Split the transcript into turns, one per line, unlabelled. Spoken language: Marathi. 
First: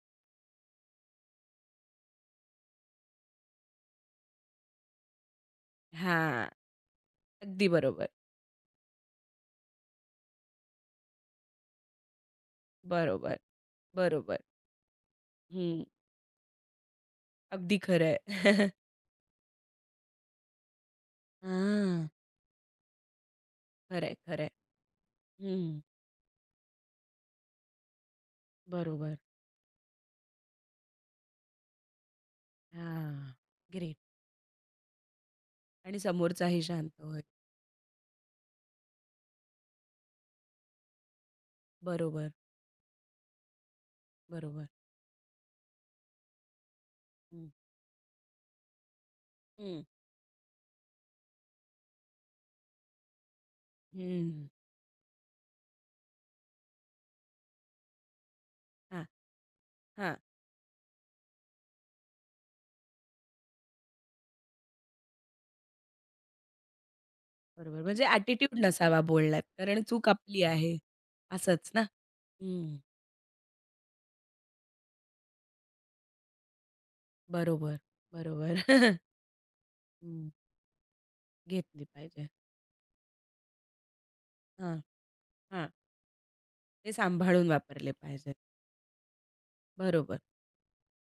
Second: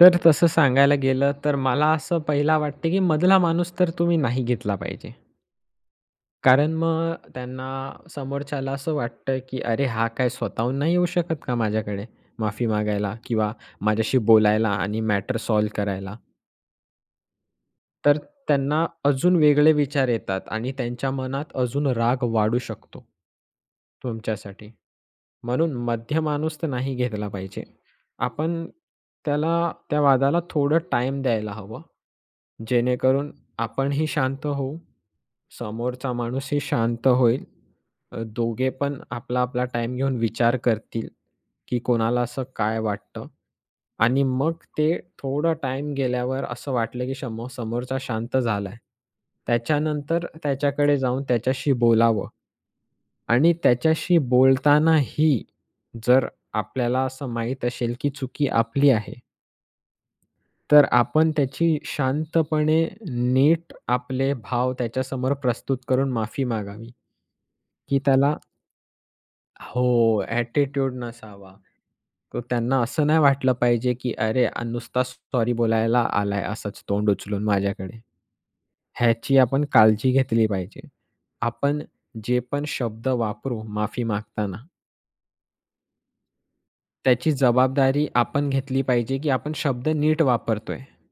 तर तसं सांगायला गेलं तर मला असं पहिला वाटते, की मधला माणूस तर तुम्ही नाही घेतला पाहिजे.
हां.
कारण मग
अगदी
त्यांना
बरोबर.
समोरच्याला असं वाटतं, की "अरे हा काय स्वतःहून नाही येऊ शकत का माझ्याकडे माफी मागायला
बरोबर.
किंवा माझ्याशी
बरोबर.
बोलायला आणि मॅटर सॉल्व्ह
हं.
करायला?"
अगदी खरं
तर
आहे.
त्यांना अजून वेगळे विचार येतात आणि त्यांच्या मनात अजून
हां.
राग वाढू शकतो
खरंय, खरंय.
तुमच्यासाठी. म्हणून
हं.
मध्य माणूस तर नाही घेतला पाहिजे. आपण
बरोबर.
त्याला त्या वादाला थोडं टाईम द्यायला हवं.
हां.
जेणेकरून
ग्रेट.
आपणही शांत होऊ,
आणि
समोरचा माणूसही
समोरचाही शांत
शांत
होईल.
होईल, अ, दोघे पण आपला-आपला टाईम घेऊन विचार करतील, की कोणाला
बरोबर.
असं काय वाटतं आणि मग
बरोबर.
ते थोडा टाईम गेल्यावर असं वाटलं, की समो
हं.
समोरचा शांत झालाय,
हं.
त्याच्यानंतर त्याच्याकडे जाऊन त्याच्याशी बोलावं. आणि त्याच्याशी
हं.
बोलतानाही जर आपल्याला असं माहीत असेल, की चुकी आपली
हां.
आहे
हां.
तर आपण त्याची शांतपणे नीट आपले भाव त्याच्यासमोर प्रस्तुत करून माफी मागावी,
बरोबर
की
म्हणजे
त्याला
ॲटिट्यूड नसावा बोलण्यात
हो
कारण चूक आपली आहे.
ॲटिट्यूड नसावा.
असंच ना?
तर
हं.
त्यांना असं नाही वाटलं पाहिजे, की अरे आ नुसताच सॉरी बोलायला आलाय असच तोंड उचलून
बरोबर,
माझ्याकडे.
बरोबर.
ह्याची आपण काळजी
हं.
घेतली पाहिजे. आपण
घेतली पाहिजे.
जे पण शब्द वापरू माफी मागताना
हां. हां. ते
त्याची
सांभाळून वापरले
जबाबदारी
पाहिजेत.
आपण घेतली पाहिजे, की आपण शब्द
बरोबर.
नीट वापरतोय.